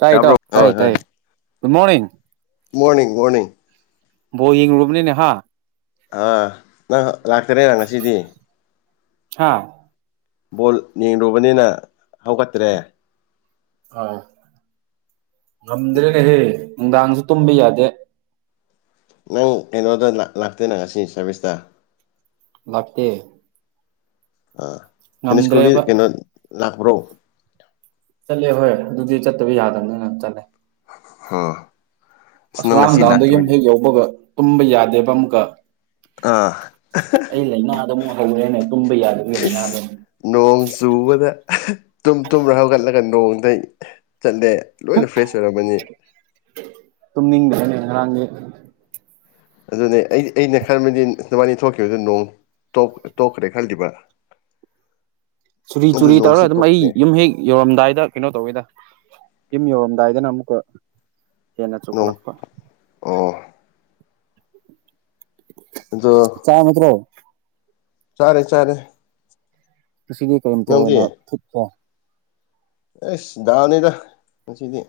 ꯇꯥꯏ ꯇ ꯇꯥꯕ꯭ꯔꯣ ꯇꯥꯏ ꯍꯣꯏ ꯇꯥꯏ ꯍꯣꯏ ꯒꯗ ꯃꯣꯔꯅꯤꯡ ꯃꯣꯔꯅꯤꯡ ꯃꯣꯔꯅꯤꯡ ꯣ ꯔꯨꯕꯅꯤꯅꯦ ꯍꯥ ꯑꯥ ꯅꯪ ꯂꯥꯛꯇꯔꯦꯔ ꯉꯁꯤꯗꯤ ꯍꯥꯥ ꯕꯣꯜ ꯌꯦꯡꯂꯔꯨꯕꯅꯤꯅ ꯍꯧꯒꯠꯇ꯭ꯔꯦ ꯑ ꯉꯝꯗ꯭ꯔꯦꯅꯦꯍꯦ ꯅꯨꯡꯗꯥꯡꯁꯨ ꯇꯨꯝꯕ ꯌꯥꯗꯦ ꯅꯪ ꯀꯩꯅꯣꯗ ꯂꯥꯛꯇꯣꯏꯅꯪ ꯉꯁꯤ ꯁꯥꯔꯚꯤꯁꯇ ꯂꯥꯛꯇ ꯑꯥ ꯁꯤꯅꯤ ꯁ꯭ꯀꯨꯜꯗꯤ ꯀꯩꯅꯣ ꯂꯥꯛꯄ꯭ꯔꯣ ꯆꯠꯂꯦ ꯍꯣꯏ ꯑꯗꯨꯗꯤ ꯆꯠꯇꯕ ꯌꯥꯗꯕꯅꯤꯅꯪ ꯆꯠꯂꯦ ꯑꯥ ꯑꯁ ꯅꯪ ꯑꯁꯔꯥꯡ ꯉꯁꯤ ꯅꯨꯡꯗꯥꯡꯗꯒꯤ ꯑꯃ ꯂꯥꯛꯇꯕꯒꯤ ꯍꯦꯛ ꯌꯥꯎꯕꯒ ꯄꯨꯝꯕ ꯌꯥꯗꯦꯕ ꯑꯃꯒ ꯑꯥ ꯑꯩ ꯂꯥꯏꯅꯥꯗ ꯑꯃꯨꯛ ꯍꯧꯔꯦꯅꯦ ꯇꯨꯝꯕ ꯌꯥꯗꯒꯤ ꯂꯥꯏꯅꯥꯗ ꯏꯁ ꯅꯣꯡ ꯆꯨꯕꯗ ꯇꯨꯝ ꯇꯨꯝ ꯍꯧꯒꯠꯂꯒ ꯅꯣꯡ ꯑꯗ ꯆꯠꯂꯦ ꯂꯣꯏꯅ ꯐ꯭ꯔꯦꯁ ꯑꯣꯏꯔꯝꯃꯅꯤ ꯥꯡꯒꯦ ꯑꯗꯨꯅꯦ ꯑꯩ ꯑꯩꯅ ꯈꯜꯕꯗꯤ ꯅꯕꯥꯅꯤ ꯊꯣꯛꯈꯤꯕꯗꯨ ꯅꯣꯡ ꯇꯣꯛꯈ꯭ꯔꯦ ꯈꯜꯂꯤꯜꯂꯤꯕ꯭ꯔꯥ ꯆꯨꯔꯤ ꯆꯨꯔꯤ ꯇꯧꯔ ꯑꯗꯨꯝ ꯑꯩ ꯇꯣꯛꯇꯦ ꯌꯨꯝ ꯍꯦꯛ ꯌꯧꯔꯝꯗꯥꯏꯗ ꯀꯩꯅꯣ ꯇꯧꯋꯤꯗ ꯌꯨꯝ ꯌꯧꯔꯝꯗꯥꯏꯗꯅ ꯑꯃꯨꯛꯀ ꯍꯦꯟꯅ ꯅꯣꯡ ꯆꯥꯎꯈꯠꯂꯛꯄ ꯑꯣ ꯑꯗꯣ ꯆ ꯃꯇ꯭ꯔꯣ ꯆꯔꯦ ꯆꯔꯦ ꯁꯤꯗꯤ ꯀꯔꯤꯝꯇ ꯑꯩꯈ ꯑꯣꯏꯅ ꯊꯤꯠꯄꯣ ꯑꯦꯁ ꯅꯤꯗ ꯃꯁꯤꯗꯤ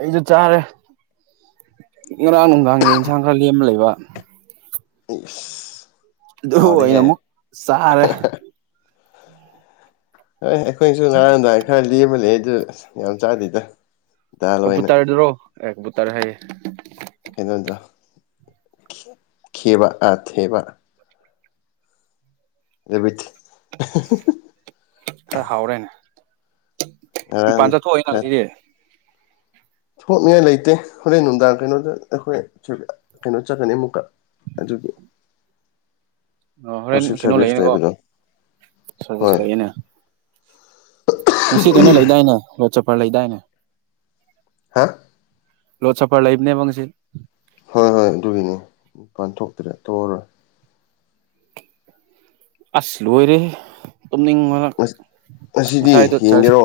ꯑꯩꯁꯨ ꯆꯥꯔꯦ ꯉꯔꯥꯡ ꯅꯨꯡꯗꯥꯡꯒꯤ ꯏꯟꯁꯥꯡ ꯈꯔ ꯂꯦꯝꯃ ꯂꯩꯕ ꯑꯗꯨ ꯑꯣꯏꯅ ꯍꯗꯍꯦ ꯑꯃꯨꯛ ꯆꯥꯔꯦ ꯍꯣꯏ ꯑꯩꯈꯣꯏꯁꯨ ꯉꯥꯔꯝꯗꯥꯏ ꯈꯔ ꯂꯦꯝꯕ ꯂꯩ ꯑꯗꯨ ꯌꯥꯝ ꯆꯥꯗꯦꯗ ꯗꯥꯜ ꯀꯝꯄꯨ ꯑꯣꯏꯅ ꯇꯔꯗꯨ꯭ꯔꯣ ꯑꯦ ꯀꯝꯄꯨ ꯇꯔꯦ ꯍꯥꯏꯌꯦ ꯗ ꯈꯦꯕ ꯑꯥ ꯊꯦꯕ ꯑꯦꯃꯤꯠ ꯑ ꯍꯥꯎꯔꯦꯅ ꯉꯔꯥꯡ ꯄꯥꯟ ꯆꯠ ꯈꯔ ꯊꯣꯛꯑꯣꯏꯅꯁꯤꯗꯤ ꯊꯣꯛꯅꯤꯡꯉꯥꯏ ꯂꯩꯇꯦ ꯍꯣꯔꯦꯟ ꯅꯨꯡꯗꯥꯡ ꯀꯩꯅꯣꯗ ꯑꯩꯈꯣꯏ ꯀꯩꯅꯣ ꯆꯠꯀꯅꯤ ꯑꯃꯨꯛꯀ ꯑꯗꯨꯒꯤ ꯑꯣ ꯍꯣꯔꯦꯟ ꯋꯥꯔꯁꯤꯞ ꯀꯩꯅꯣ ꯁꯥꯔꯚꯤꯁ ꯂꯩꯌꯦꯅꯦꯀꯣ ꯂꯩꯕꯗꯣ ꯁꯥꯔꯚꯤꯁ ꯍꯣꯏ ꯂꯩꯌꯦꯅꯦ ꯉꯅꯨꯡꯁꯤꯇꯅ ꯂ ꯂꯩꯗꯥꯏꯅꯦ ꯔꯣꯖ ꯆꯄꯔ ꯂ ꯂꯩꯗꯥꯏꯅꯦ ꯍꯥ ꯂꯣ ꯆꯄ ꯂꯥꯏꯕꯅꯦ ꯃꯪꯁꯤ ꯍꯣꯏ ꯍꯣꯏ ꯑꯗꯨꯒꯤꯅꯦ ꯄꯥꯟꯊꯣꯛꯇ꯭ꯔꯦ ꯊꯣꯛꯑꯔꯣꯏ ꯑꯁ ꯂꯣꯏꯔꯦ ꯇꯨꯝꯅꯤꯡꯕꯅ ꯉꯁꯤꯗꯤ ꯉꯁꯥꯏꯗ ꯌꯦꯡꯒꯦꯔꯣ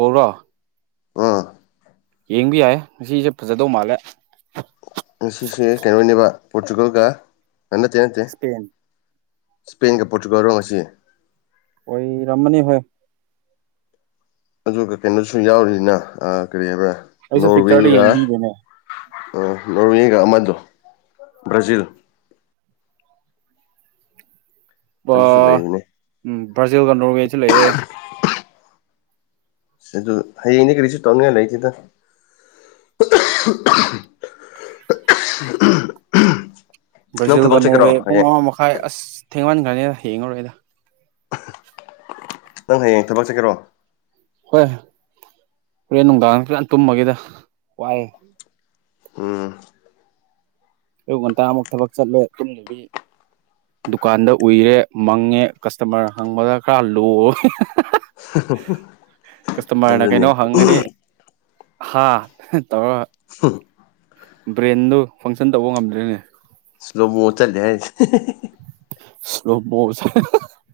ꯧꯔ ꯑꯥ ꯌꯦꯡꯕ ꯌꯥꯏ ꯉꯁꯤꯁꯦ ꯐꯖꯗꯧ ꯃꯥꯜꯂꯦ ꯉꯁꯦ ꯀꯩꯅꯣꯅꯦꯕ ꯄꯣꯔꯇꯨꯒꯜꯒ ꯅꯠꯇꯦ ꯅꯠꯇꯦ ꯏꯁꯄꯦꯟ ꯏꯁꯄꯦꯟꯒ ꯄꯣꯔꯇꯨꯒꯜ ꯔꯣ ꯑꯁꯤ ꯑꯩꯣꯏ ꯔꯃꯅꯤ ꯍꯣꯏ ꯑꯗꯨꯒ ꯀꯩꯅꯣꯁꯨ ꯌꯥꯎꯔꯤꯅ ꯀꯔꯤ ꯍꯥꯏꯕ꯭ꯔ ꯑꯩꯁꯨ ꯄꯤꯛꯆꯔꯗꯣ ꯌꯦꯡꯕꯤꯒꯦꯅꯦ ꯑ ꯅꯣꯒ ꯃꯗꯨ ꯭ꯔꯖꯤꯤꯜ ꯑ ꯑꯗꯨꯁꯨ ꯂꯩꯕꯅꯦ ꯎꯝ ꯕ꯭ꯔꯖꯜ ꯀꯔꯒꯁꯤ ꯂꯩꯌꯦꯦ ꯑꯗꯨ ꯍꯌꯦꯡꯅꯦ ꯀꯔꯤꯁꯨ ꯇꯧꯅꯤꯡꯉꯥꯏ ꯂꯩꯇꯦꯗ [unintelligible] ꯅꯪ ꯊꯕꯛ ꯕ꯭ꯔꯥꯖꯤꯜꯒ ꯆꯠꯀꯦꯔꯣ ꯅꯣꯋꯦ ꯄꯨꯡ ꯍꯌꯦꯡ ꯑꯃ ꯃꯈꯥꯏ ꯑꯁ ꯊꯦꯡꯃꯟꯈ꯭ꯔꯅꯤꯅ ꯌꯦꯡꯉꯨꯔꯣꯏꯗ ꯅꯪ ꯍꯌꯦꯡ ꯊꯕꯛ ꯆꯠꯀꯦꯔꯣ ꯍꯣꯏ ꯍꯣꯔꯦꯟ ꯅꯨꯡꯗꯥꯡ ꯄꯨꯂꯥꯟ ꯇꯨꯝꯃꯒꯦꯗ ꯋꯥꯏꯑꯦ ꯎꯝ ꯑꯌꯨꯛ ꯉꯟꯇꯥ ꯑꯃꯨꯛ ꯊꯕꯛ ꯆꯠꯂꯦ ꯑꯗꯨꯟꯅꯗꯤ ꯗꯨꯀꯥꯟꯗ ꯎꯏꯔꯦ ꯃꯪꯉꯦ ꯀꯁꯇꯃꯔ ꯍꯪꯕꯗ ꯈꯔ ꯂꯣꯛꯑꯣ ꯀꯁꯇꯃꯔꯅ ꯑꯗꯨꯅꯤ ꯀꯩꯅꯣ ꯍꯪꯉꯗꯤ ꯍꯥꯥ ꯇ ꯕ꯭ꯔꯦꯟꯗꯨ ꯐꯪꯁꯟ ꯇꯧꯕ ꯉꯝꯗ꯭ꯔꯦꯅꯦ ꯁꯂꯣꯃꯣ ꯆꯂꯦ ꯣꯁ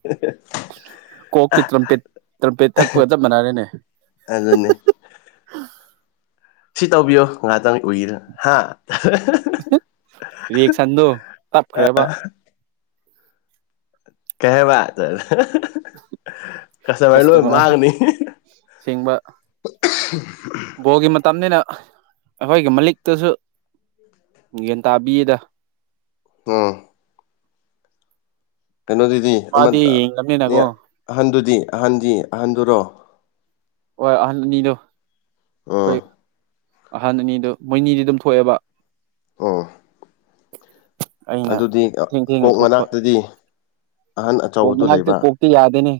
ꯑ ꯇ꯭ꯔꯝꯄꯦꯠ ꯇ꯭ꯔꯝꯄꯦꯠ ꯊꯛꯄꯒ ꯆꯞ ꯃꯥꯟꯅꯔꯦꯅꯦ ꯑꯖꯅꯦ ꯁꯤ ꯇꯧꯕꯤꯌꯣ ꯉꯥꯏꯍꯥꯛꯇꯪ ꯎꯏꯗ ꯍꯥ ꯔꯤꯌꯦꯛꯁꯟꯗꯣ ꯇꯞꯈ꯭ꯔꯦꯕ ꯀꯩꯕꯥ ꯇ ꯀꯁꯇꯃꯔ ꯂꯣꯏ ꯃꯥꯡꯉꯅꯤ ꯁꯦꯡꯕ [unintelligible] ꯇꯝꯅꯤꯅ ꯑꯩꯈꯣꯏꯒꯤ ꯃꯂꯤꯛꯇꯁꯨ ꯒ꯭ꯌꯥꯟ ꯇꯥꯕꯤꯌꯦꯗ ꯑꯥ ꯀꯩꯅꯣꯗꯨꯗꯤ ꯑꯃ ꯃꯥꯗꯤ ꯌꯦꯡꯂꯕꯅꯤꯅꯀꯣ ꯑꯍꯟꯗꯨꯗꯤ ꯑꯍꯟꯗꯤ ꯑꯍꯟꯗꯨꯔꯣ ꯍ ꯃꯤꯗ ꯑꯥ ꯑꯍꯟ ꯑꯅꯤꯗꯨ ꯃꯣꯏꯅꯤꯗꯤ ꯑꯗꯨꯝ ꯊꯣꯛꯑꯦꯕ ꯑꯣ ꯑꯩꯅ ꯑꯗꯨꯗꯤ ꯊꯦꯡ ꯊꯦꯡꯅ ꯀꯣꯛ ꯊꯣꯛꯄ ꯃꯅꯥꯛꯇꯗꯤ ꯑꯍꯟ ꯀꯣꯛ ꯑꯆꯧꯕꯗꯨ ꯃꯅꯥꯛꯇꯤ ꯂꯩꯕ ꯀꯣꯛꯇꯤ ꯌꯥꯗꯦꯅꯤ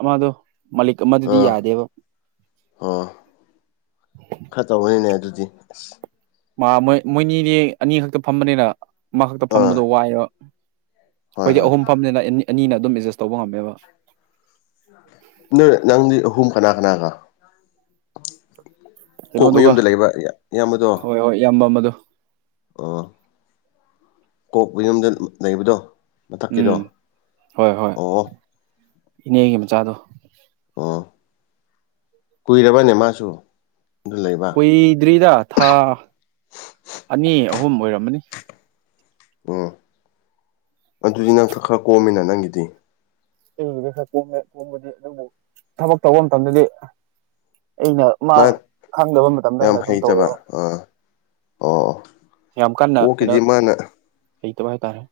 ꯑꯃꯗꯣ ꯃꯥꯂꯤꯛ ꯑꯃꯗꯨꯗꯤ ꯑꯥ ꯌꯥꯗꯦꯕ ꯑꯣ ꯈꯔ ꯇꯧꯕꯅꯤꯅꯦ ꯑꯗꯨꯗꯤ ꯁ ꯣꯏ ꯃꯣꯏꯅꯤꯗꯤ ꯑꯅꯤ ꯈꯛꯇ ꯐꯝꯕꯅꯤꯅ ꯃꯥ ꯈꯛꯇ ꯑꯥ ꯐꯝꯕꯗꯣ ꯋꯥꯏꯑꯕ ꯍꯣꯏ ꯑꯩꯈꯣꯏꯗꯤ ꯍꯣꯏ ꯑꯍꯨꯝ ꯐꯝꯅꯤꯅ ꯑꯅꯤꯅ ꯑꯗꯨꯝ ꯑꯦꯗꯖꯁ ꯇꯧꯕ ꯉꯝꯃꯦꯕ ꯅꯣꯏ ꯅꯪꯗꯤ ꯑꯍꯨꯝ ꯀꯅꯥ ꯀꯅꯥ ꯀ ꯀꯣꯛ ꯀꯩꯅꯣꯗꯨꯒ ꯃꯌꯨꯝꯗ ꯂꯩꯕ ꯏꯌꯥꯝꯕꯗꯣ ꯍꯣꯏ ꯍꯣꯏ ꯏꯌꯥꯝꯕ ꯑꯃꯗꯣ ꯑꯣ ꯀꯣꯛꯄ ꯌꯨꯝꯗ ꯂꯩꯕꯗꯣ ꯃꯊꯛꯀꯤꯗꯣ ꯎꯝ ꯍꯣꯏ ꯍꯣꯏ ꯑꯣ ꯏꯅꯦꯒꯤ ꯃꯆꯥꯗꯣ ꯑꯣ ꯀꯨꯏꯔꯕ ꯅꯦꯃꯁꯨ ꯀꯨꯏꯗ꯭ꯔꯤꯗ ꯊꯥ ꯑꯅꯤ ꯑꯍꯨꯝ ꯑꯣꯏꯔꯝꯃꯅꯤ ꯑꯣ ꯑꯗꯨꯗꯤ ꯅꯪ ꯈ ꯈꯔ ꯀꯣꯝꯃꯤꯅ ꯅꯪꯒꯤꯗꯤ ꯈꯔꯣꯃꯦ ꯀꯣꯕꯗꯤ ꯑꯗꯨꯕꯨ ꯊꯕꯛ ꯇꯧꯕ ꯃꯇꯝꯗꯗꯤ ꯑꯩꯅ ꯃꯥ ꯈꯪꯗꯕ ꯃꯇꯝꯗ ꯌꯥꯝ ꯑꯩꯅ ꯑꯗꯨꯝ ꯍꯩꯇꯕ ꯇꯧꯋꯦꯕ ꯑꯥ ꯑꯣ ꯌꯥꯝ ꯀꯟꯅ ꯀꯩꯅꯣ ꯀꯣꯛꯀꯤꯗꯤ ꯃꯥꯅ ꯍꯇꯕ ꯍꯥꯏꯇꯥꯔꯦ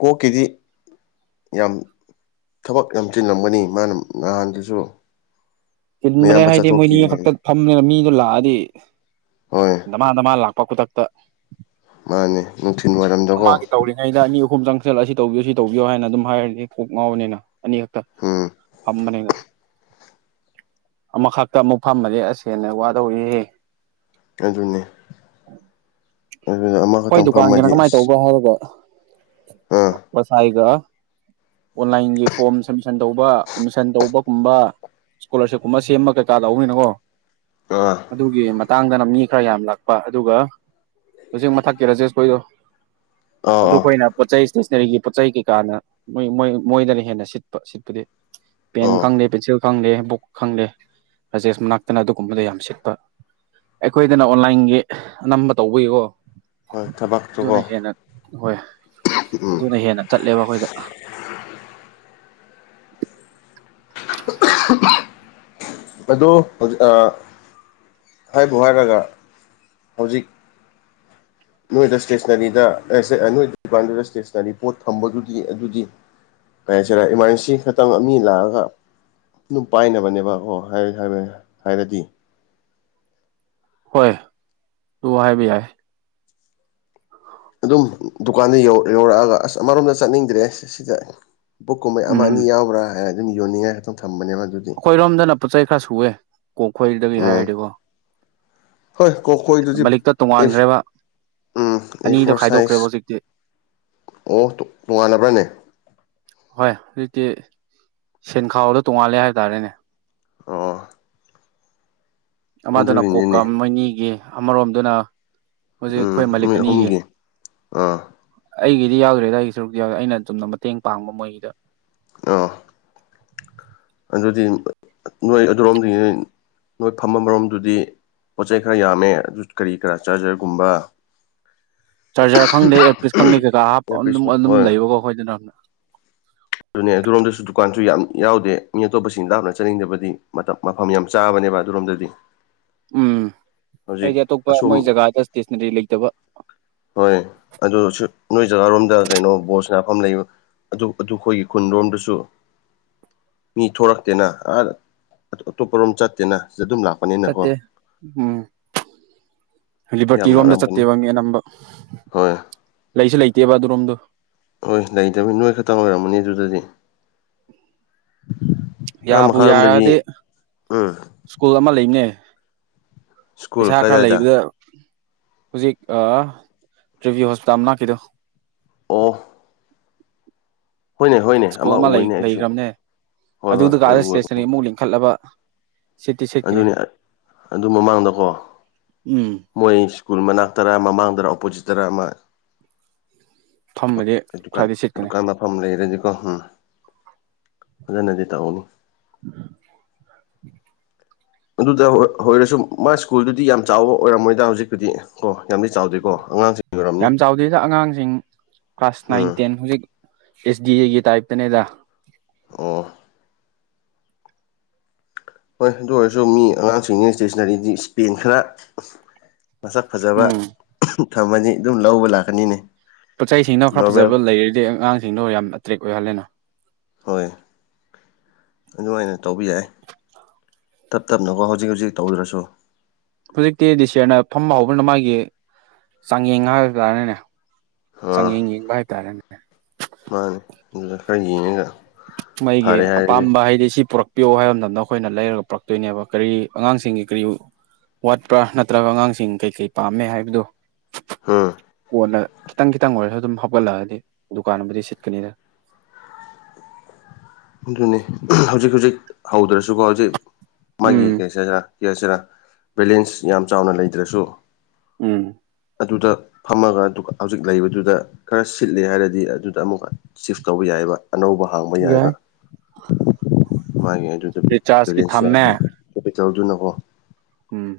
ꯀꯣꯀꯤꯗꯤ ꯌꯥꯝ ꯊꯕꯛ ꯌꯥꯝꯁꯤꯤꯜꯂꯝꯝꯒꯅꯤ ꯃꯥꯅ ꯅꯍꯥꯟꯗꯁꯨ ꯆꯤꯟꯕꯅꯦ ꯍꯥꯏꯗꯤ ꯃꯣꯏꯅꯤ ꯈꯛꯇ ꯐꯝꯅꯤꯅ ꯃꯤꯗꯣ ꯂꯥꯛꯑꯗꯤ ꯍꯣꯏ ꯗꯃꯥꯟ ꯃꯥ ꯂꯥꯛꯄ ꯈꯨꯗꯛꯇ ꯃꯥꯅꯦ ꯅꯨꯡꯊꯤꯜ ꯋꯥꯏꯔꯝꯗꯀꯣ ꯃꯥꯒꯤ ꯇꯧꯔꯤꯉꯩꯗ ꯑꯅꯤ ꯑꯍꯨꯝꯗꯪ ꯍꯛꯆꯜꯂ ꯑꯁꯤ ꯇꯧꯕꯤꯌꯨ ꯁꯤ ꯇꯧꯕꯤꯌꯣ ꯍꯥꯏꯅ ꯑꯗꯨꯝ ꯍꯥꯏꯔꯗꯤꯦ ꯀꯣꯛ ꯉꯥꯎꯕꯅꯤꯅ ꯑꯅꯤ ꯍꯛꯇ ꯎꯝ ꯐꯝꯕꯅꯦꯒ ꯑꯃꯈꯛꯇ ꯑꯃꯨꯛ ꯐꯝꯃꯔꯦ ꯑꯁꯦꯅ ꯋꯥꯗꯧꯔꯤꯍꯦ ꯑꯗꯨ ꯑꯗꯨꯅꯦ ꯑꯗꯨꯅ ꯍꯣꯏ ꯑꯃꯈꯛꯇꯪ ꯗꯨꯀꯥꯟꯒꯤꯅ ꯐꯝꯃꯗꯤ ꯀꯃꯥꯏꯅ ꯑꯁ ꯇꯧꯕꯒ ꯍꯥꯏꯕꯕ ꯑꯥ ꯉꯁꯥꯏꯒ ꯑꯣꯟꯂꯥꯏꯟꯒꯤ ꯐꯣꯔꯝ ꯁꯃꯤꯁꯟ ꯇꯧꯕ ꯑꯦꯃꯤꯁꯟ ꯇꯧꯕꯒꯨꯝꯕ ꯏꯁꯀꯣꯂꯥꯔꯁꯤꯞꯀꯨꯝꯕ ꯁꯦꯝꯕ ꯀꯩꯀꯥꯗꯎꯅꯤꯅꯀꯣ ꯑꯥ ꯑꯗꯨꯒꯤ ꯃꯇꯥꯡꯗꯅ ꯃꯤ ꯈꯔ ꯌꯥꯝ ꯂꯥꯛꯄ ꯑꯗꯨꯒ ꯍꯧꯖꯤꯛ ꯃꯊꯛꯀꯤ ꯔꯖꯦꯁꯈꯣꯏꯗꯣ ꯑꯥ ꯑꯥ ꯑꯗꯨꯈꯣꯏꯅ ꯄꯣꯠ ꯆꯩꯩ ꯏꯁꯇꯦꯁꯅꯔꯤꯒꯤ ꯄꯣꯠ ꯆꯩ ꯀꯩꯀꯥꯅ ꯃꯣꯏꯣꯏ ꯃꯣꯏꯗꯅ ꯍꯦꯟꯅ ꯁꯤꯠꯄ ꯁꯤꯠꯄꯗꯤ ꯄꯦꯟ ꯑꯥ ꯈꯪꯗꯦ ꯄꯤꯆꯜ ꯈꯪꯗꯦ ꯑꯗꯨꯕꯛ ꯈꯪꯂꯦ ꯔꯥꯖꯦꯁ ꯃꯅꯥꯛꯇꯅ ꯑꯗꯨꯒꯨꯝꯕꯗ ꯌꯥꯝ ꯁꯤꯠꯄ ꯑꯩꯈꯣꯏꯗꯅ ꯑꯣꯟꯂꯥꯏꯟꯒꯤ ꯑꯅꯝꯕ ꯇꯧꯕꯌꯀꯣ ꯍꯣꯏ ꯑꯗꯨꯅ ꯊꯕꯛꯇꯨꯀꯣ ꯍꯦꯟꯅ ꯍꯣꯏ ꯑꯗꯨꯅ ꯍꯦꯟꯅ ꯆꯠꯂꯦꯕ ꯑꯩꯈꯣꯏꯗ ꯑꯗꯨꯗꯣ ꯍꯧ ꯑ ꯍꯥꯏ ꯕꯣꯍꯥꯏ ꯒꯒꯥ ꯍꯧꯖꯤꯛ ꯅꯣꯏꯗ ꯏꯁꯇꯦꯁꯟꯅꯔꯤꯗ ꯅꯣꯏ ꯗꯨꯀꯥꯟꯗꯨꯗ ꯏꯁꯇꯦꯁꯟꯅꯔꯤ ꯄꯣꯠ ꯊꯝꯕꯗꯨꯗꯤ ꯑꯗꯨꯗꯤ ꯀꯩ ꯍꯥꯏꯁꯤꯔ ꯏꯃꯥꯔꯖꯦꯟꯁꯤ ꯈꯛꯇꯪ ꯃꯤ ꯂꯥꯛꯑꯒ ꯑꯗꯨꯝ ꯄꯥꯏꯅꯕꯅꯦꯕ ꯑꯣ ꯍꯥꯏꯔꯗꯤ ꯍꯣꯏ ꯎꯍꯥꯏꯕꯤ ꯌꯥ ꯑꯗꯨꯝ ꯗꯨꯀꯥꯟꯗ ꯌꯧꯔꯛꯑꯒ ꯑꯁ ꯑꯃꯔꯣꯝꯗ ꯆꯠꯅꯤꯡꯗ꯭ꯔꯦ ꯁꯤꯗ ꯕꯨꯛ ꯀꯨꯝꯕꯩ ꯑꯃ ꯎꯝ ꯑꯅꯤ ꯎꯝ ꯌꯥꯎꯕ꯭ꯔꯥ ꯍꯥꯏꯅ ꯑꯗꯨꯝ ꯌꯣꯟꯅꯤꯡꯉꯥꯏ ꯈꯤꯇ ꯑꯩꯈꯣꯏꯔꯣꯝꯗꯅ ꯄꯣꯠ ꯆꯩꯩ ꯈꯔ ꯁꯨꯑꯦ ꯀꯣꯛꯈꯣꯏꯗꯒꯤ ꯎꯝ ꯍꯥꯏꯔꯗꯤꯀꯣ ꯍꯣꯏ ꯀꯣꯈꯣꯏ ꯑꯗꯨꯗꯤ ꯃꯂꯤꯛꯇ ꯎ ꯇꯣꯡꯉꯥꯟꯈ꯭ꯔꯦꯕ ꯏ ꯑꯅꯤꯗꯣ ꯐꯣꯔ ꯈꯥꯏꯗꯣꯛꯈ꯭ꯔꯦꯕ ꯍꯧꯖꯤꯛꯇꯤ ꯁꯥꯏꯖ ꯑꯣ ꯇꯣꯉꯥꯟꯅꯕ꯭ꯔꯥꯅꯦ ꯍꯣꯏ ꯍꯧꯖꯤꯛꯇꯤ ꯁꯦꯟ ꯈꯥꯎꯗꯣ ꯇꯣꯡꯉꯥꯜꯂꯦ ꯍꯥꯏ ꯇꯔꯦꯅꯦ ꯑꯣ ꯑꯃꯗꯨꯅ ꯀꯣꯛꯀ ꯑꯗꯨꯒꯤꯅꯤꯅꯦ ꯃꯅꯤꯒꯤ ꯑꯃꯔꯣꯝꯗꯨꯅ ꯍꯧꯖꯤꯛ ꯎꯝ ꯑꯩꯈꯣꯏ ꯃꯂꯤꯛ ꯅꯣꯏ ꯑꯅꯤꯒꯤ ꯑꯍꯨꯝꯒꯤ ꯑꯥ ꯑꯩꯒꯤ ꯑꯗꯨꯗꯤ ꯌꯥꯎꯗ꯭ꯔꯦ ꯑꯗꯨꯋꯥꯏꯒꯤ ꯁꯔꯨꯛꯇ ꯌꯥꯎꯦ ꯑꯩꯅ ꯑꯨꯝꯅ ꯃꯇꯦꯡ ꯄꯥꯡꯕ ꯃꯣꯏꯒꯤꯗ ꯑ ꯑꯗꯨꯗꯤ ꯅꯣꯏ ꯑꯗꯨꯣꯝꯗꯤ ꯅꯣꯏ ꯅꯣꯏ ꯐꯝꯕ ꯃꯔꯣꯝꯗꯨꯗꯤ ꯄꯣꯠ ꯆꯩ ꯈꯔ ꯌꯥꯝꯃꯦ ꯑꯗꯨ ꯀꯔꯤ ꯀꯔꯥ ꯆꯥꯔꯖꯔꯒꯨꯝꯕ ꯆꯥꯔꯖꯔ ꯈꯪꯗꯦ ꯏꯌꯥꯔꯄꯤꯤꯁ ꯈꯪꯗꯦ ꯀꯩꯀꯥ ꯍꯥꯞ ꯏꯌꯥꯔꯄꯤꯁ ꯑꯗꯨꯝ ꯑꯗꯨꯝ ꯍꯣꯏ ꯂꯩꯕꯀꯣ ꯑꯩꯈꯣꯏꯗꯅꯅ ꯑꯗꯨꯅꯦ ꯑꯗꯨꯔꯣꯝꯗꯁꯨ ꯗꯨꯀꯥꯟ ꯁꯨ ꯌꯥꯝ ꯌꯥꯎꯗꯦ ꯃꯤ ꯑꯇꯣꯞꯄꯁꯤꯡ ꯂꯥꯞꯅ ꯆꯥꯅꯤꯡꯗꯕꯗꯤ ꯃꯇꯝ ꯃꯐꯝ ꯌꯥꯝ ꯆꯥꯕꯅꯦꯕ ꯑꯗꯨꯔꯣꯝꯗꯗꯤ ꯎꯝ ꯍꯧꯖꯤꯛ ꯑꯩꯗꯤ ꯑꯇꯣꯞꯄ ꯃꯣꯏ ꯑꯁꯨꯝ ꯖꯒꯥꯗ ꯏꯁꯇꯦꯁꯅꯔꯤ ꯂꯩꯇꯕ ꯍꯣꯏ ꯑꯗꯨ ꯅꯣꯏ ꯖꯒꯥꯔꯣꯝꯗ ꯀꯩꯅꯣ ꯣꯁ ꯐꯝ ꯂꯩꯕ ꯑꯗꯨ ꯑꯩꯈꯣꯏꯒꯤ ꯈꯨꯟꯔꯣꯝꯗꯁꯨ ꯃꯤ ꯊꯣꯛꯣꯔꯛꯇꯦꯅ ꯑꯇꯣꯞꯄꯔꯣꯝ ꯆꯠꯇꯦꯅ ꯁꯤ ꯑꯗꯨꯝ ꯂꯥꯛꯄꯅꯤꯅꯀꯣ ꯆꯠꯇꯦ ꯂꯤꯕꯔꯇꯤ ꯌꯥꯝ ꯔꯣꯝꯗ ꯂꯥꯛꯔꯝꯒꯅꯤ ꯆꯠꯇꯦꯕ ꯃꯤ ꯑꯅꯝꯕ ꯍꯣꯏ ꯂꯩꯁꯨ ꯂꯩꯇꯦꯕ ꯑꯗꯨꯔꯣꯝꯗꯣ ꯍꯣꯏ ꯂꯩꯇꯕꯅꯤ ꯅꯣꯏ ꯈꯛꯇꯪ ꯑꯣꯏꯔꯝꯃꯅꯤ ꯑꯗꯨꯗꯗꯤ ꯑ ꯌꯥꯕꯨ ꯃꯥꯔꯝ ꯔꯖꯤ ꯌꯥꯔꯗꯤ ꯎꯝ ꯁ꯭ꯀꯨꯜ ꯑꯃ ꯂꯩꯕꯅꯦ ꯁ꯭ꯀꯨꯜ ꯄꯩꯁꯥ ꯈꯔ ꯀꯗꯥꯏꯗ ꯂꯩꯕꯗ ꯍꯧꯖꯤꯛ ꯇꯔꯤꯚꯤꯌꯨ ꯍꯣꯁꯄꯤꯇꯥꯜ ꯑꯃ ꯂꯈꯤꯗꯣ ꯑꯣ ꯍꯣꯏꯅꯦ ꯍꯣꯏꯅꯦ ꯁ꯭ꯀꯨꯜ ꯑꯃ ꯎꯏꯅꯦ ꯑꯩꯁꯨ ꯂꯩꯈ꯭ꯔꯕꯅꯦ ꯍꯣꯏ ꯍꯣꯏ ꯑꯩ ꯑꯗꯨꯗꯨꯒꯗ ꯎꯋꯦ ꯏꯁꯇꯦꯁꯅꯔꯤ ꯑꯃꯨꯛ ꯂꯤꯡꯈꯠꯂꯕ ꯁꯤꯠꯇꯤ ꯁꯤꯠꯀꯅꯤ ꯑꯗꯨꯅꯤ ꯑꯗꯨ ꯃꯃꯥꯡꯗꯀꯣ ꯎꯝ ꯃꯣꯏ ꯁ꯭ꯀꯨꯜ ꯃꯅꯥꯛ ꯇꯔꯥ ꯃꯃꯥꯡꯗꯔꯥ ꯑꯣꯄꯣꯖꯤꯠ ꯇꯔꯥ ꯑꯃ ꯐꯝꯕꯗꯤ ꯀꯥꯟ ꯈꯔꯗꯤ ꯁꯤꯠꯀꯅꯤ ꯗꯨꯀꯥꯟꯗ ꯐꯝ ꯂꯩꯔ ꯑꯍꯝ ꯐꯖꯅꯗꯤ ꯇꯥꯛꯑꯣꯅꯤ [inaudible] [inaudible] ꯑꯗꯨꯗ ꯑꯣꯏꯔꯁꯨ ꯃꯥ ꯁ꯭ꯀꯨꯜꯗꯨꯗꯤ ꯌꯥꯝ ꯆꯥꯎꯕ ꯑꯣꯏꯔꯝꯃꯣꯏꯗ ꯍꯧꯖꯤꯛꯄꯨꯗꯤ ꯀꯣ ꯌꯥꯝꯗꯤ ꯆꯥꯎꯗꯦꯀꯣ ꯑꯉꯥꯡꯁꯤꯡ ꯑꯣꯏꯔꯝꯅꯤ ꯌꯥꯝ ꯆꯥꯎꯗꯦꯗ ꯑꯉꯥꯡꯁꯤꯡ ꯀ꯭ꯂꯥꯁ ꯅꯥꯏꯟ ꯎꯝ ꯇꯦꯟ ꯍꯧꯖꯤꯛ ꯑꯦꯁꯗꯤꯒꯤ ꯇꯥꯏꯞꯇꯅꯦꯗ ꯑꯣ ꯍꯣꯏ ꯑꯗꯨ ꯑꯣꯏꯔꯁꯨ ꯃꯤ ꯑꯉꯥꯡꯁꯤꯡꯁꯤ ꯏꯁꯇꯦꯁꯟꯅꯔꯤꯗꯤ ꯏꯁꯄꯦꯟ ꯈꯔ ꯃꯁꯛ ꯐꯖꯕ ꯎꯝ ꯊꯝꯃꯅꯤ ꯑꯗꯨꯝ ꯂꯧꯕ ꯂꯥꯛꯀꯅꯤꯅꯦ ꯄꯣꯠ ꯆꯩꯁꯤꯡꯅ ꯈꯔ ꯅꯣꯔꯃꯦꯜ ꯐꯖꯕ ꯂꯩꯔꯗꯤ ꯑꯉꯥꯡꯁꯤꯡꯗꯣ ꯌꯥꯝ ꯑꯦꯇ꯭ꯔꯦꯛ ꯑꯣꯏꯍꯜꯂꯦꯅ ꯍꯣꯏ ꯑꯗꯨꯃꯥꯏꯅ ꯇꯧꯕ ꯌꯥꯏ ꯇꯞ ꯇꯞꯅꯀꯣ ꯍꯧꯖꯤꯛ ꯍꯧꯖꯤꯛ ꯇꯧꯗ꯭ꯔꯁꯨ ꯍꯧꯖꯤꯛꯇꯤ ꯗꯤꯁꯤꯌꯔꯅ ꯐꯝ ꯍꯥꯎꯕꯅ ꯃꯥꯒꯤ ꯆꯥꯡꯌꯦꯡ ꯍꯥꯏꯕ ꯇꯥꯔꯅꯤꯅꯦ ꯑꯥ ꯁꯒ ꯚꯥꯏ ꯇꯔꯦꯅꯦ ꯂꯥꯏ ꯌꯦꯒ ꯃꯩꯒꯤ ꯑꯄꯥꯝꯕ ꯍꯥꯏꯗꯤ ꯁꯤ ꯄꯨꯔꯛꯄ ꯄꯤꯌꯣ ꯍꯥꯏꯕ ꯃꯇꯝꯗ ꯑꯩꯈꯣꯏꯅ ꯂꯩꯔꯒ ꯄꯨꯔꯛꯇꯣꯏꯅꯦꯕ ꯀꯔꯤ ꯑꯉꯥꯡꯁꯤꯡꯒꯤ ꯀꯔꯤ ꯋꯥꯠꯄ꯭ꯔꯥ ꯅꯠꯇ꯭ꯔꯒ ꯑꯉꯥꯡꯁꯤꯡ ꯀꯩ ꯀꯩ ꯄꯥꯝꯃꯦ ꯍꯥꯏꯕꯗꯨ ꯑ ꯅ ꯈꯤꯇꯪ ꯈꯤꯇꯪ ꯑꯣꯏꯔꯁꯨ ꯑꯗꯨꯝ ꯍꯥꯞꯒꯠꯂꯛꯑꯗꯤ ꯗꯨꯀꯥꯟꯕꯨꯗꯤ ꯁꯤꯠꯀꯅꯤꯗ [inaudible] ꯑꯗꯨꯅꯤ ꯍꯧꯖꯤꯛ ꯍꯧꯖꯤꯛ ꯍꯧꯗ꯭ꯔꯁꯨꯀꯣ ꯍꯧꯖꯤꯛ ꯃꯥꯒꯤ ꯎꯝ ꯀꯩꯁ ꯌꯦꯔꯁꯤꯔꯥ ꯕꯦꯂꯦꯟꯁ ꯌꯥꯝ ꯆꯥꯎꯅ ꯂꯩꯇ꯭ꯔꯁꯨ ꯎꯝ ꯑꯗꯨꯗ ꯐꯝꯃꯒ ꯍꯧꯖꯤꯛ ꯂꯩꯕꯗꯨꯗ ꯈꯔ ꯁꯤꯠꯂꯦ ꯍꯥꯏꯔꯗꯤ ꯑꯗꯨꯗ ꯑꯃꯨꯛꯀ ꯁꯤꯐ ꯇꯧꯕ ꯌꯥꯏꯕ ꯑꯅꯧꯕ ꯍꯥꯡꯕ ꯌꯥꯏꯕ ꯍ ꯃꯥꯒꯤ ꯑꯗꯨꯗ ꯕꯦꯂꯦꯟꯁ ꯌꯥꯎ ꯀꯦꯄꯤꯇꯦꯜꯗꯨꯅꯀꯣ ꯎꯝ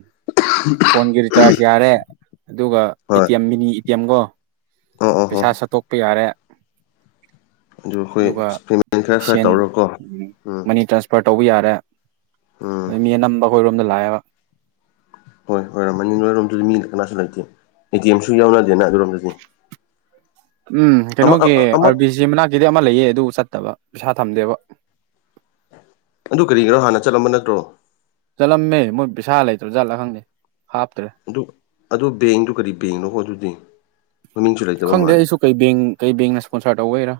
ꯐꯣꯟꯒꯤ ꯔꯤꯆꯥꯔꯖ ꯌꯥꯔꯦ ꯑꯗꯨꯒ ꯑꯦ ꯍꯣꯏ ꯇꯤ ꯑꯦꯝ ꯃꯤꯅꯤ ꯑꯦꯇꯤ ꯑꯦꯝꯒꯣ ꯑꯣ ꯑꯣ ꯍꯣ ꯄꯩꯁꯥ ꯁꯠꯇꯣꯛꯄ ꯌꯥꯔꯦ ꯑꯗꯨ ꯑꯩꯈꯣꯏ ꯑꯗꯨꯒ ꯑꯦꯛꯁꯄꯔꯤꯃꯦꯟ ꯈꯔ ꯈꯔ ꯁꯦꯟ ꯇꯧꯔꯒꯀꯣ ꯎꯝ ꯃꯅꯤ ꯇ꯭ꯔꯥꯟꯁꯐꯔꯠ ꯇꯧꯕ ꯌꯥꯔꯦ ꯎꯝ ꯑꯗ ꯃꯤ ꯑꯅꯝꯕ ꯑꯩꯈꯣꯏꯔꯣꯝꯗ ꯂꯥꯛꯑꯦꯕ ꯍꯣꯏ ꯑꯣꯏꯣꯏꯔꯝꯃꯅꯤ ꯅꯣꯏꯔꯣꯝꯗꯗꯤ ꯃꯤ ꯀꯅꯥꯁꯨ ꯂꯩꯇꯦ ꯑꯦ ꯇꯤ ꯑꯦꯝꯁꯨ ꯌꯥꯎꯅꯗꯦꯅ ꯑꯗꯨꯔꯣꯝꯗꯗꯤ ꯎꯝ ꯑꯃ ꯀꯩꯅꯅꯣ ꯀ ꯑꯃ ꯑꯕꯤ ꯃꯅꯥ ꯀ ꯑꯗꯨ ꯑꯃ ꯂꯩꯌꯦ ꯑꯗꯨ ꯆꯠꯇꯕ ꯄꯩꯁꯥ ꯊꯝꯗꯦꯕ ꯑꯗꯨ ꯀꯔꯤꯒꯤꯅꯣ ꯍꯥꯟꯅ ꯆꯠꯂꯝꯕ ꯅꯠꯇ꯭ꯔꯣ ꯆꯠꯂꯝꯃꯦ ꯃꯣꯏ ꯄꯩꯁꯥ ꯂꯩꯇ꯭ꯔꯕ ꯆꯠꯂ ꯈꯪꯗꯦ ꯍꯥꯞꯇ꯭ꯔꯦ ꯑꯗꯨ ꯑꯗꯨ ꯕꯦꯡꯗꯨ ꯀꯔꯤ ꯕꯦꯡꯅꯣ ꯍꯣ ꯑꯗꯨꯗꯤ ꯃꯃꯤꯡꯁꯨ ꯂꯩꯇꯕ ꯈꯪꯗꯦ ꯃꯥꯜꯂꯦ ꯑꯩꯁꯨ ꯀꯩ ꯕꯦꯡ ꯀꯩ ꯕꯦꯡꯅ ꯏꯁꯄꯣꯟꯁꯥꯔ ꯇꯧꯩꯔꯥ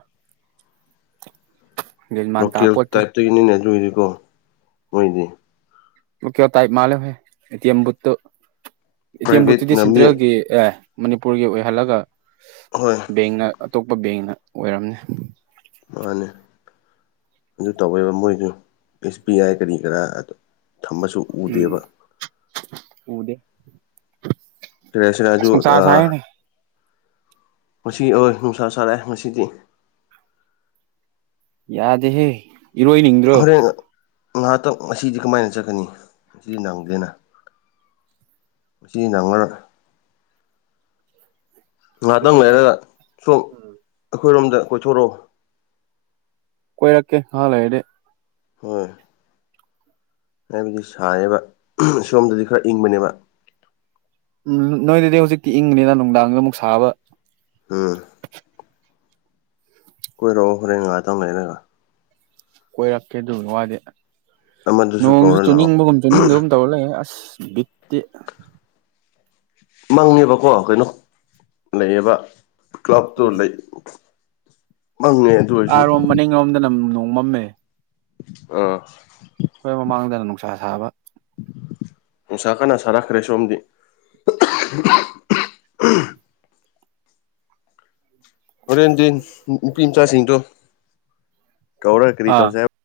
ꯒ꯭ꯌꯥꯟ ꯃꯥꯟ ꯇꯥ ꯂꯣꯀꯦꯜ ꯄꯣꯠꯇꯦ ꯇꯥꯏꯞꯇꯒꯤꯅꯤꯅꯦ ꯑꯗꯨꯗꯤꯀꯣ ꯃꯣꯏꯗꯤ ꯑꯣ ꯀꯦ ꯇꯥꯏꯞ ꯃꯥꯂꯦ ꯍꯦꯝꯕꯨ ꯏꯇꯦꯝꯕꯨꯠꯇꯨꯗꯤ ꯄ꯭ꯔꯥꯏꯚꯦꯠꯅ ꯃꯤ ꯁꯦꯟꯇ꯭ꯔꯦꯜꯒꯤ ꯑꯦ ꯃꯅꯤꯄꯨꯔꯒꯤ ꯑꯣꯏꯍꯜꯂꯒ ꯍꯣꯏ ꯕꯦꯡꯅ ꯑꯇꯣꯞꯄ ꯕꯦꯡꯅ ꯑꯣꯏꯔꯝꯅꯤ ꯃꯥꯅꯤ ꯑꯗꯨ ꯇꯧꯋꯦꯕ ꯃꯣꯏꯁꯨ ꯑꯦꯁ ꯄꯤ ꯑꯥꯏ ꯀꯔꯤ ꯀꯔꯥ ꯊꯝꯃꯁꯨ ꯎꯝ ꯎꯗꯦꯕ ꯎꯗꯦ ꯀꯦꯁ ꯑꯁ ꯔꯥꯖꯨ ꯑ ꯅꯨꯡꯁꯥ ꯁꯥꯏꯅꯦ ꯃꯁꯤ ꯑꯣꯏ ꯅꯨꯡꯁꯥ ꯁꯥꯔꯑꯦ ꯉꯁꯤꯗꯤ ꯌꯥꯗꯦꯍꯦ ꯏꯔꯣꯏꯅꯤꯡꯗ꯭ꯔꯣ ꯉꯍꯥꯛꯇꯪ ꯉꯁꯤꯗꯤ ꯀꯃꯥꯏꯅ ꯆꯠꯀꯅꯤ ꯑꯁꯤꯗꯤ ꯅꯪꯗꯦꯅ ꯃꯁꯤ ꯅꯪꯉꯔ ꯉꯍꯥꯛꯇꯪ ꯏꯔꯣꯏꯕ ꯂꯩꯔꯒ ꯁꯣꯝ ꯑꯩꯈꯣꯏꯔꯣꯝꯗ ꯀꯣꯏꯊꯣꯔꯛꯑꯣ ꯀꯣꯏꯔꯛꯀꯦ ꯍꯥ ꯂꯩꯗꯦ ꯍꯣꯏ ꯍꯥꯏꯕꯗꯤ ꯁꯔꯕ ꯁꯣꯝꯗꯗꯤ ꯈꯔ ꯏꯪꯕꯅꯦꯕ ꯎ ꯅꯣꯏꯗꯗꯤ ꯍꯧꯖꯤꯛꯇꯤ ꯏꯪꯕꯅꯤꯅ ꯅꯨꯡꯗꯥꯡꯗ ꯑꯃꯨꯛ ꯁꯥꯕ ꯍꯥꯥ ꯀꯣꯏ ꯔꯣ ꯍꯔꯉ ꯇ ꯃꯔ ꯀꯣꯏꯔꯛꯀꯦ ꯑꯗꯨꯒꯤ ꯋꯥꯗꯤ ꯑꯃꯗꯨꯁꯨ ꯅꯣꯡꯁꯨ ꯀꯧꯔ ꯂꯥꯛꯑꯣ ꯆꯨꯅꯤꯡꯕꯒꯨꯝ ꯆꯨꯅꯤꯡꯗ ꯑꯗꯨꯨꯝ ꯇꯧꯔ ꯂꯩꯦ ꯑꯁ [inaudible] ꯃꯪꯉꯦꯕꯀꯣ ꯀꯩꯅꯣ ꯂꯩꯌꯦꯕ ꯀ꯭ꯂꯞꯇꯨ ꯎꯝ ꯂꯩ [unintelligible] ꯑꯗꯨ ꯑꯣꯏꯔꯁꯨ ꯑꯥꯔꯣꯝ ꯃꯅꯤꯡꯔꯣꯝꯗꯅꯝ ꯅꯣꯡꯃꯝꯃꯦ ꯑ ꯑꯩꯈꯣꯏ ꯃꯃꯥꯡꯗꯅ ꯅꯨꯡꯁꯥ ꯁꯥꯕ ꯅꯨꯡꯁꯥ ꯀꯅꯥꯁꯔꯛꯈ꯭ꯔꯦ ꯁꯣꯝꯗꯤ [unintelligible] ꯍꯣꯔꯦꯟꯗꯤ ꯅꯨꯄꯤ ꯃꯆꯥꯁꯤꯡꯗꯣ ꯀꯧꯔꯒ ꯀꯔꯤ ꯑꯥ ꯇꯧꯁꯦ ꯍꯥꯏꯕ